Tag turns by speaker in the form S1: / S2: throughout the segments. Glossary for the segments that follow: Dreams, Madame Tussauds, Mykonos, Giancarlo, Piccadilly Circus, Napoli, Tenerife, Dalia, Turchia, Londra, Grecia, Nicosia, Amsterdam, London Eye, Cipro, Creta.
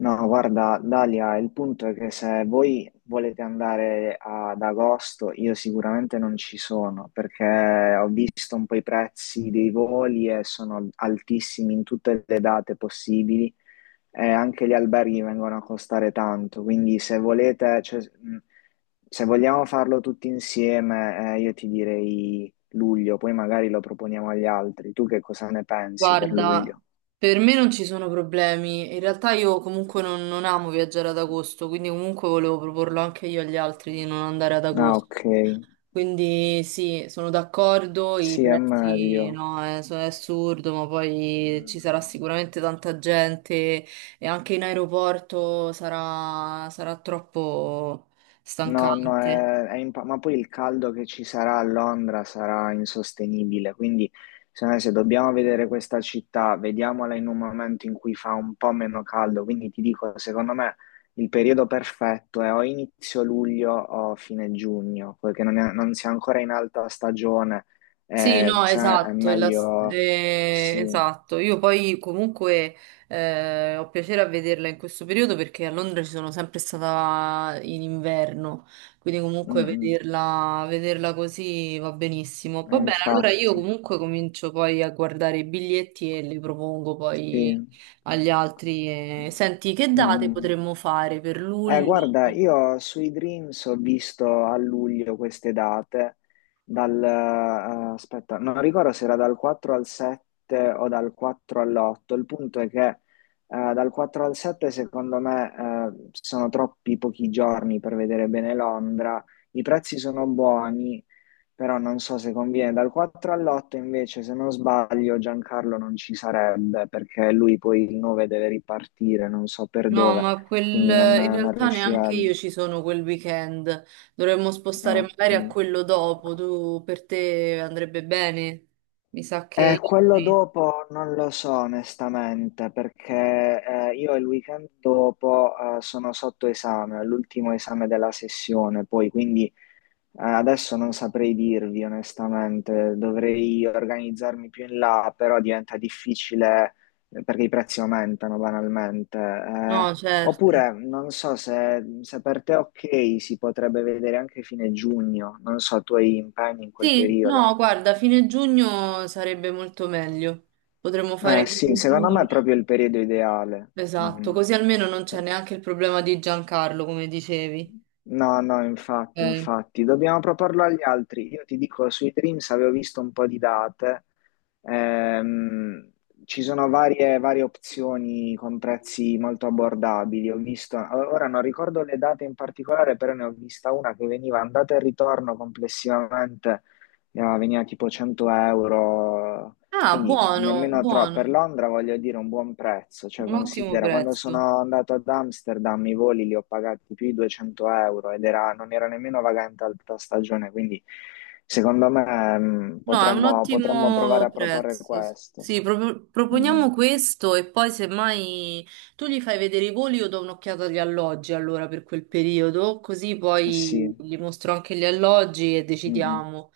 S1: No, guarda, Dalia, il punto è che se voi volete andare ad agosto, io sicuramente non ci sono perché ho visto un po' i prezzi dei voli e sono altissimi in tutte le date possibili e anche gli alberghi vengono a costare tanto, quindi se volete, cioè, se vogliamo farlo tutti insieme, io ti direi luglio, poi magari lo proponiamo agli altri. Tu che cosa ne pensi per
S2: Guarda,
S1: luglio?
S2: per me non ci sono problemi. In realtà io comunque non amo viaggiare ad agosto, quindi comunque volevo proporlo anche io agli altri di non andare ad
S1: Ah,
S2: agosto.
S1: ok.
S2: Quindi sì, sono d'accordo, i
S1: Sì, è
S2: prezzi
S1: meglio.
S2: no, è assurdo, ma poi ci sarà
S1: Mm.
S2: sicuramente tanta gente e anche in aeroporto sarà troppo
S1: No, no,
S2: stancante.
S1: ma poi il caldo che ci sarà a Londra sarà insostenibile, quindi secondo me se dobbiamo vedere questa città, vediamola in un momento in cui fa un po' meno caldo. Quindi ti dico, secondo me il periodo perfetto è o inizio luglio o fine giugno, perché non si è ancora in alta stagione.
S2: Sì, no,
S1: No, è
S2: esatto,
S1: meglio. Sì.
S2: esatto. Io poi comunque ho piacere a vederla in questo periodo perché a Londra ci sono sempre stata in inverno, quindi
S1: Mm,
S2: comunque
S1: mm.
S2: vederla così va benissimo. Va bene, allora io
S1: Infatti.
S2: comunque comincio poi a guardare i biglietti e li propongo
S1: Sì.
S2: poi agli altri. Senti, che
S1: Mm,
S2: date
S1: mm.
S2: potremmo fare per luglio?
S1: Guarda, io sui Dreams ho visto a luglio queste date. dal, eh, Aspetta, non ricordo se era dal 4 al 7 o dal 4 all'8, il punto è che dal 4 al 7 secondo me sono troppi pochi giorni per vedere bene Londra, i prezzi sono buoni, però non so se conviene. Dal 4 all'8 invece, se non sbaglio, Giancarlo non ci sarebbe perché lui poi il 9 deve ripartire, non so per
S2: No,
S1: dove,
S2: ma quel,
S1: quindi non,
S2: in
S1: non
S2: realtà neanche io
S1: riuscirebbe.
S2: ci sono quel weekend. Dovremmo
S1: Ah,
S2: spostare
S1: ok.
S2: magari a quello dopo. Tu per te andrebbe bene? Mi sa che io
S1: Quello
S2: sì.
S1: dopo non lo so onestamente perché io il weekend dopo sono sotto esame, è l'ultimo esame della sessione, poi quindi adesso non saprei dirvi onestamente, dovrei organizzarmi più in là, però diventa difficile perché i prezzi aumentano banalmente.
S2: No, certo.
S1: Oppure non so se per te è ok, si potrebbe vedere anche fine giugno, non so, tu hai impegni in quel
S2: Sì,
S1: periodo.
S2: no, guarda, fine giugno sarebbe molto meglio. Potremmo fare
S1: Eh sì,
S2: fine
S1: secondo me
S2: giugno.
S1: è proprio il periodo ideale.
S2: Esatto,
S1: Mm.
S2: così almeno non c'è neanche il problema di Giancarlo, come dicevi.
S1: No, no, infatti,
S2: Ok.
S1: infatti, dobbiamo proporlo agli altri. Io ti dico, sui Dreams avevo visto un po' di date. Ehm, Ci sono varie, varie opzioni con prezzi molto abbordabili. Ho visto, ora non ricordo le date in particolare, però ne ho vista una che veniva andata e ritorno complessivamente, veniva tipo 100 euro,
S2: Ah,
S1: quindi
S2: buono,
S1: nemmeno troppo. Per
S2: buono.
S1: Londra voglio dire un buon prezzo, cioè
S2: Un ottimo
S1: considera, quando
S2: prezzo.
S1: sono andato ad Amsterdam i voli li ho pagati più di 200 euro ed era, non era nemmeno vagante alta stagione, quindi secondo me
S2: No, è un
S1: potremmo provare
S2: ottimo
S1: a proporre
S2: prezzo.
S1: questo.
S2: Sì,
S1: Mm,
S2: proponiamo questo e poi semmai tu gli fai vedere i voli, io do un'occhiata agli alloggi allora per quel periodo, così
S1: sì.
S2: poi gli mostro anche gli alloggi e
S1: Mm, mm.
S2: decidiamo.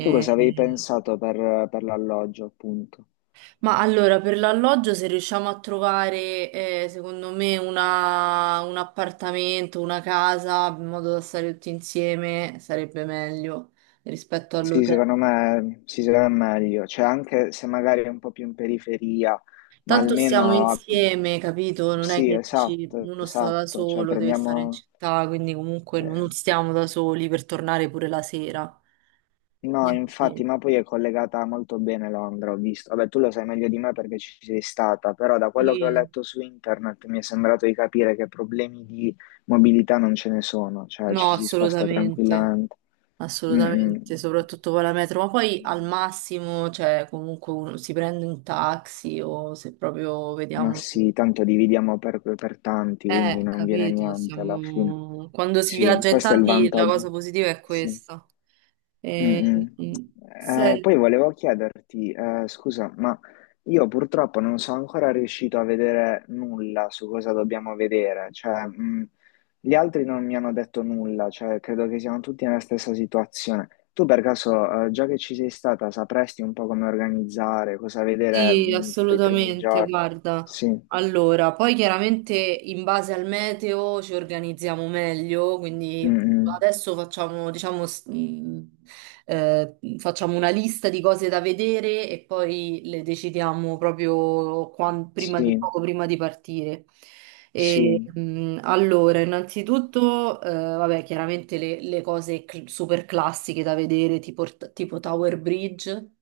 S1: Tu cosa avevi pensato per l'alloggio, appunto?
S2: Ma allora, per l'alloggio se riusciamo a trovare, secondo me, un appartamento, una casa, in modo da stare tutti insieme, sarebbe meglio rispetto
S1: Sì,
S2: all'hotel.
S1: secondo me si sarà meglio, cioè anche se magari è un po' più in periferia, ma
S2: Tanto stiamo
S1: almeno
S2: insieme, capito? Non è
S1: sì,
S2: che dici
S1: esatto,
S2: uno sta da
S1: esatto, cioè
S2: solo, deve stare in
S1: prendiamo...
S2: città, quindi comunque
S1: eh,
S2: non stiamo da soli per tornare pure la sera.
S1: No,
S2: Quindi
S1: infatti, ma poi è collegata molto bene Londra, ho visto. Vabbè, tu lo sai meglio di me perché ci sei stata, però da quello che ho
S2: sì,
S1: letto su internet mi è sembrato di capire che problemi di mobilità non ce ne sono, cioè
S2: no,
S1: ci si sposta
S2: assolutamente,
S1: tranquillamente. Mm, mm.
S2: assolutamente, soprattutto con la metro, ma poi al massimo, cioè comunque uno si prende un taxi o se proprio
S1: Ma
S2: vediamo...
S1: sì, tanto dividiamo per tanti, quindi non viene
S2: Capito,
S1: niente alla fine.
S2: siamo... quando si
S1: Sì,
S2: viaggia in
S1: questo è il
S2: tanti la cosa
S1: vantaggio.
S2: positiva è
S1: Sì.
S2: questa.
S1: Mm,
S2: E,
S1: mm.
S2: mm,
S1: Poi
S2: senti,
S1: volevo chiederti, scusa, ma io purtroppo non sono ancora riuscito a vedere nulla su cosa dobbiamo vedere. Cioè, gli altri non mi hanno detto nulla, cioè, credo che siamo tutti nella stessa situazione. Tu per caso, già che ci sei stata, sapresti un po' come organizzare, cosa vedere,
S2: Sì,
S1: tipo i primi
S2: assolutamente,
S1: giorni?
S2: guarda.
S1: Sì.
S2: Allora, poi chiaramente in base al meteo ci organizziamo meglio, quindi
S1: Mm.
S2: adesso facciamo, diciamo, facciamo una lista di cose da vedere e poi le decidiamo proprio prima di,
S1: Sì,
S2: poco prima di partire. E,
S1: sì.
S2: allora, innanzitutto, vabbè, chiaramente le cose super classiche da vedere, tipo, tipo Tower Bridge.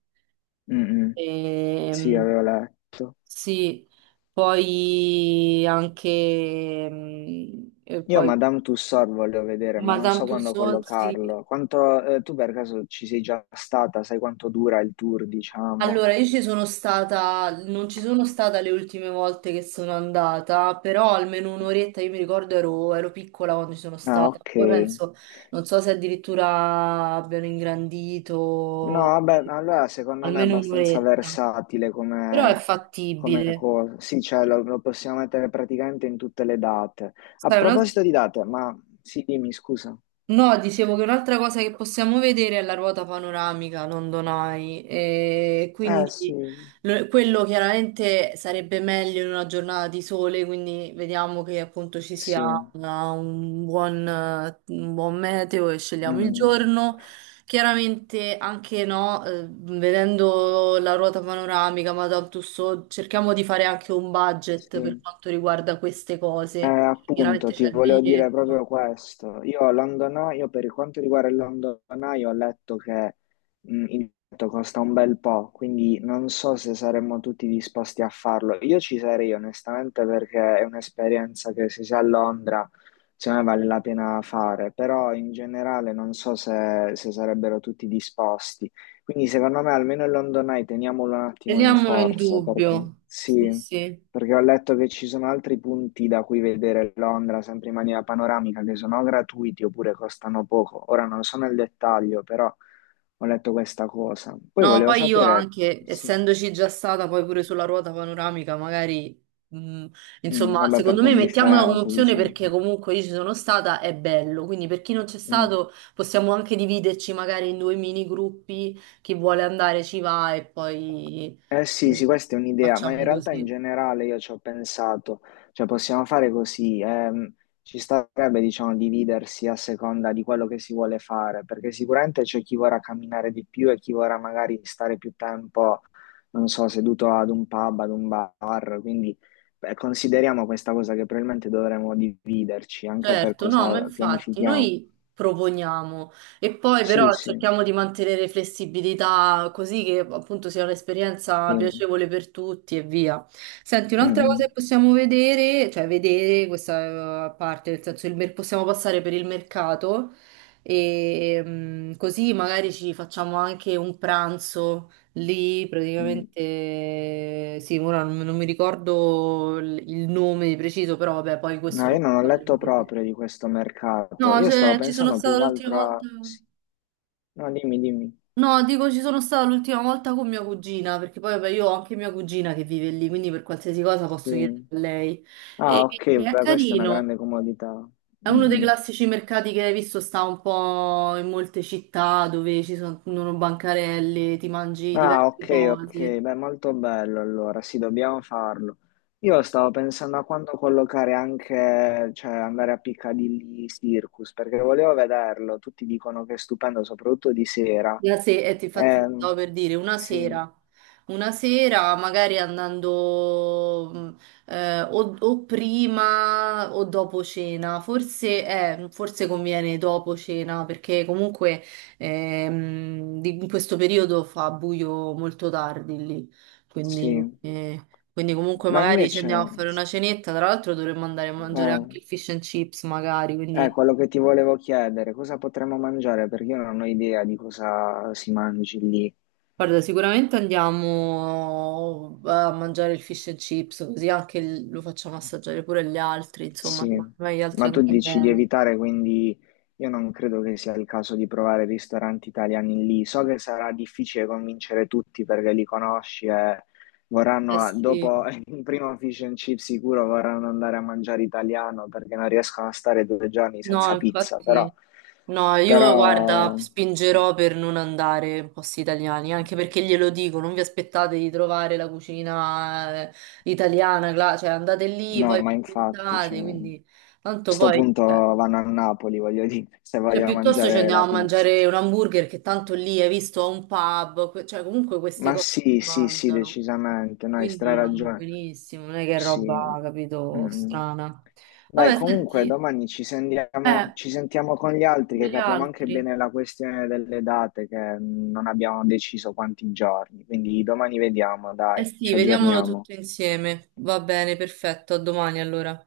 S1: Mm. Sì,
S2: Ehm,
S1: avevo letto.
S2: sì, poi anche mm, e
S1: Io
S2: poi
S1: Madame Tussauds volevo vedere, ma non
S2: Madame
S1: so quando
S2: Tussauds. Sì.
S1: collocarlo. Tu per caso ci sei già stata? Sai quanto dura il tour, diciamo?
S2: Allora, io ci sono stata, non ci sono stata le ultime volte che sono andata, però almeno un'oretta, io mi ricordo ero piccola quando ci sono
S1: Ah,
S2: stata.
S1: ok.
S2: Poi penso, non so se addirittura abbiano
S1: No,
S2: ingrandito
S1: vabbè, allora secondo me è
S2: almeno
S1: abbastanza
S2: un'oretta,
S1: versatile
S2: però è
S1: come,
S2: fattibile.
S1: cosa. Sì, cioè lo possiamo mettere praticamente in tutte le date. A
S2: Sai, un'altra
S1: proposito di date, ma sì, dimmi, scusa.
S2: No, dicevo che un'altra cosa che possiamo vedere è la ruota panoramica London Eye, e
S1: Sì,
S2: quindi quello chiaramente sarebbe meglio in una giornata di sole, quindi vediamo che appunto ci sia
S1: sì.
S2: un buon meteo e scegliamo il
S1: Mm,
S2: giorno. Chiaramente anche no, vedendo la ruota panoramica, Madame Tussauds, cerchiamo di fare anche un budget per
S1: sì.
S2: quanto riguarda queste cose.
S1: Appunto,
S2: Chiaramente
S1: ti
S2: c'è il
S1: volevo dire
S2: biglietto.
S1: proprio questo. Io per quanto riguarda il London Eye, ho letto che il biglietto costa un bel po', quindi non so se saremmo tutti disposti a farlo. Io ci sarei onestamente perché è un'esperienza che se si è a Londra, secondo me vale la pena fare, però in generale non so se sarebbero tutti disposti. Quindi secondo me almeno il London Eye teniamolo un attimo in
S2: Teniamolo in
S1: forza, perché
S2: dubbio. Sì,
S1: sì.
S2: sì.
S1: Perché ho letto che ci sono altri punti da cui vedere Londra, sempre in maniera panoramica, che sono gratuiti oppure costano poco. Ora non so nel dettaglio, però ho letto questa cosa. Poi
S2: No,
S1: volevo
S2: poi io
S1: sapere.
S2: anche,
S1: Sì.
S2: essendoci già stata poi pure sulla ruota panoramica, magari, mh,
S1: Mm.
S2: insomma,
S1: Vabbè, per
S2: secondo
S1: te è
S2: me mettiamola come
S1: indifferente,
S2: opzione
S1: diciamo.
S2: perché comunque io ci sono stata, è bello. Quindi per chi non c'è
S1: Mm.
S2: stato possiamo anche dividerci magari in due mini gruppi, chi vuole andare ci va e poi
S1: Eh sì,
S2: eh,
S1: sì, questa è un'idea, ma in
S2: facciamo
S1: realtà in
S2: così.
S1: generale io ci ho pensato, cioè possiamo fare così, ci starebbe diciamo dividersi a seconda di quello che si vuole fare, perché sicuramente c'è chi vorrà camminare di più e chi vorrà magari stare più tempo, non so, seduto ad un pub, ad un bar, quindi beh, consideriamo questa cosa che probabilmente dovremmo dividerci anche per
S2: Certo, no, ma
S1: cosa
S2: infatti
S1: pianifichiamo.
S2: noi proponiamo e poi
S1: Sì,
S2: però
S1: sì,
S2: cerchiamo di mantenere flessibilità così che appunto sia
S1: sì.
S2: un'esperienza
S1: Mm,
S2: piacevole per tutti e via. Senti, un'altra cosa
S1: mm,
S2: che possiamo vedere, cioè vedere questa parte, nel senso possiamo passare per il mercato e mm, così magari ci facciamo anche un pranzo lì,
S1: mm.
S2: praticamente sì, ora non mi ricordo il nome preciso, però vabbè, poi questo
S1: No, io
S2: lo...
S1: non ho letto proprio di questo mercato.
S2: No,
S1: Io stavo
S2: cioè, ci sono
S1: pensando più
S2: stata
S1: che
S2: l'ultima
S1: altro a...
S2: volta.
S1: Sì. No, dimmi, dimmi.
S2: No, dico ci sono stata l'ultima volta con mia cugina, perché poi vabbè, io ho anche mia cugina che vive lì, quindi per qualsiasi cosa posso chiedere
S1: Sì.
S2: a lei.
S1: Ah,
S2: E
S1: ok,
S2: è
S1: beh, questa è una
S2: carino.
S1: grande comodità.
S2: È
S1: Mm,
S2: uno dei
S1: mm.
S2: classici mercati che hai visto, sta un po' in molte città dove ci sono bancarelle, ti mangi
S1: Ah,
S2: diverse
S1: ok, ok,
S2: cose.
S1: beh, molto bello allora, sì, dobbiamo farlo. Io stavo pensando a quando collocare anche, cioè andare a Piccadilly Circus, perché volevo vederlo, tutti dicono che è stupendo, soprattutto di sera.
S2: La se- ti- infatti ti
S1: Ehm,
S2: stavo per dire
S1: sì,
S2: una sera magari andando o prima o dopo cena, forse, forse conviene dopo cena perché comunque in questo periodo fa buio molto tardi lì, quindi,
S1: sì.
S2: quindi comunque
S1: Ma
S2: magari ci
S1: invece...
S2: andiamo a fare
S1: Sì.
S2: una cenetta, tra l'altro dovremmo andare a mangiare
S1: Ah,
S2: anche il fish and chips magari, quindi...
S1: quello che ti volevo chiedere, cosa potremmo mangiare? Perché io non ho idea di cosa si mangi lì.
S2: Guarda, sicuramente andiamo a mangiare il fish and chips, così anche lo facciamo assaggiare pure agli altri, insomma,
S1: Sì,
S2: secondo me gli altri
S1: ma tu
S2: andranno
S1: dici di
S2: bene.
S1: evitare, quindi io non credo che sia il caso di provare ristoranti italiani lì. So che sarà difficile convincere tutti perché li conosci e
S2: Eh
S1: vorranno,
S2: sì.
S1: dopo il primo fish and chip sicuro, vorranno andare a mangiare italiano perché non riescono a stare due giorni
S2: No,
S1: senza pizza, però...
S2: infatti, no, io guarda,
S1: Però.
S2: spingerò per non andare in posti italiani, anche perché glielo dico, non vi aspettate di trovare la cucina italiana, cioè andate lì,
S1: No,
S2: poi
S1: ma
S2: vi
S1: infatti, cioè,
S2: inventate,
S1: a
S2: quindi tanto
S1: sto
S2: poi...
S1: punto
S2: cioè,
S1: vanno a Napoli, voglio dire, se
S2: Cioè,
S1: voglio
S2: piuttosto ci
S1: mangiare
S2: andiamo
S1: la
S2: a
S1: pizza.
S2: mangiare un hamburger che tanto lì hai visto a un pub, cioè comunque queste
S1: Ma
S2: cose
S1: sì,
S2: si
S1: sì, sì,
S2: mangiano,
S1: decisamente, no, hai stra
S2: quindi vanno
S1: ragione.
S2: benissimo, non è che è
S1: Sì.
S2: roba, capito,
S1: Mm.
S2: strana.
S1: Dai,
S2: Vabbè,
S1: comunque
S2: senti,
S1: domani ci sentiamo,
S2: eh,
S1: con gli altri
S2: con
S1: che
S2: gli
S1: capiamo anche
S2: altri.
S1: bene la questione delle date che non abbiamo deciso quanti giorni. Quindi domani vediamo,
S2: Eh
S1: dai,
S2: sì,
S1: ci
S2: vediamolo
S1: aggiorniamo.
S2: tutto insieme. Va bene, perfetto, a domani allora.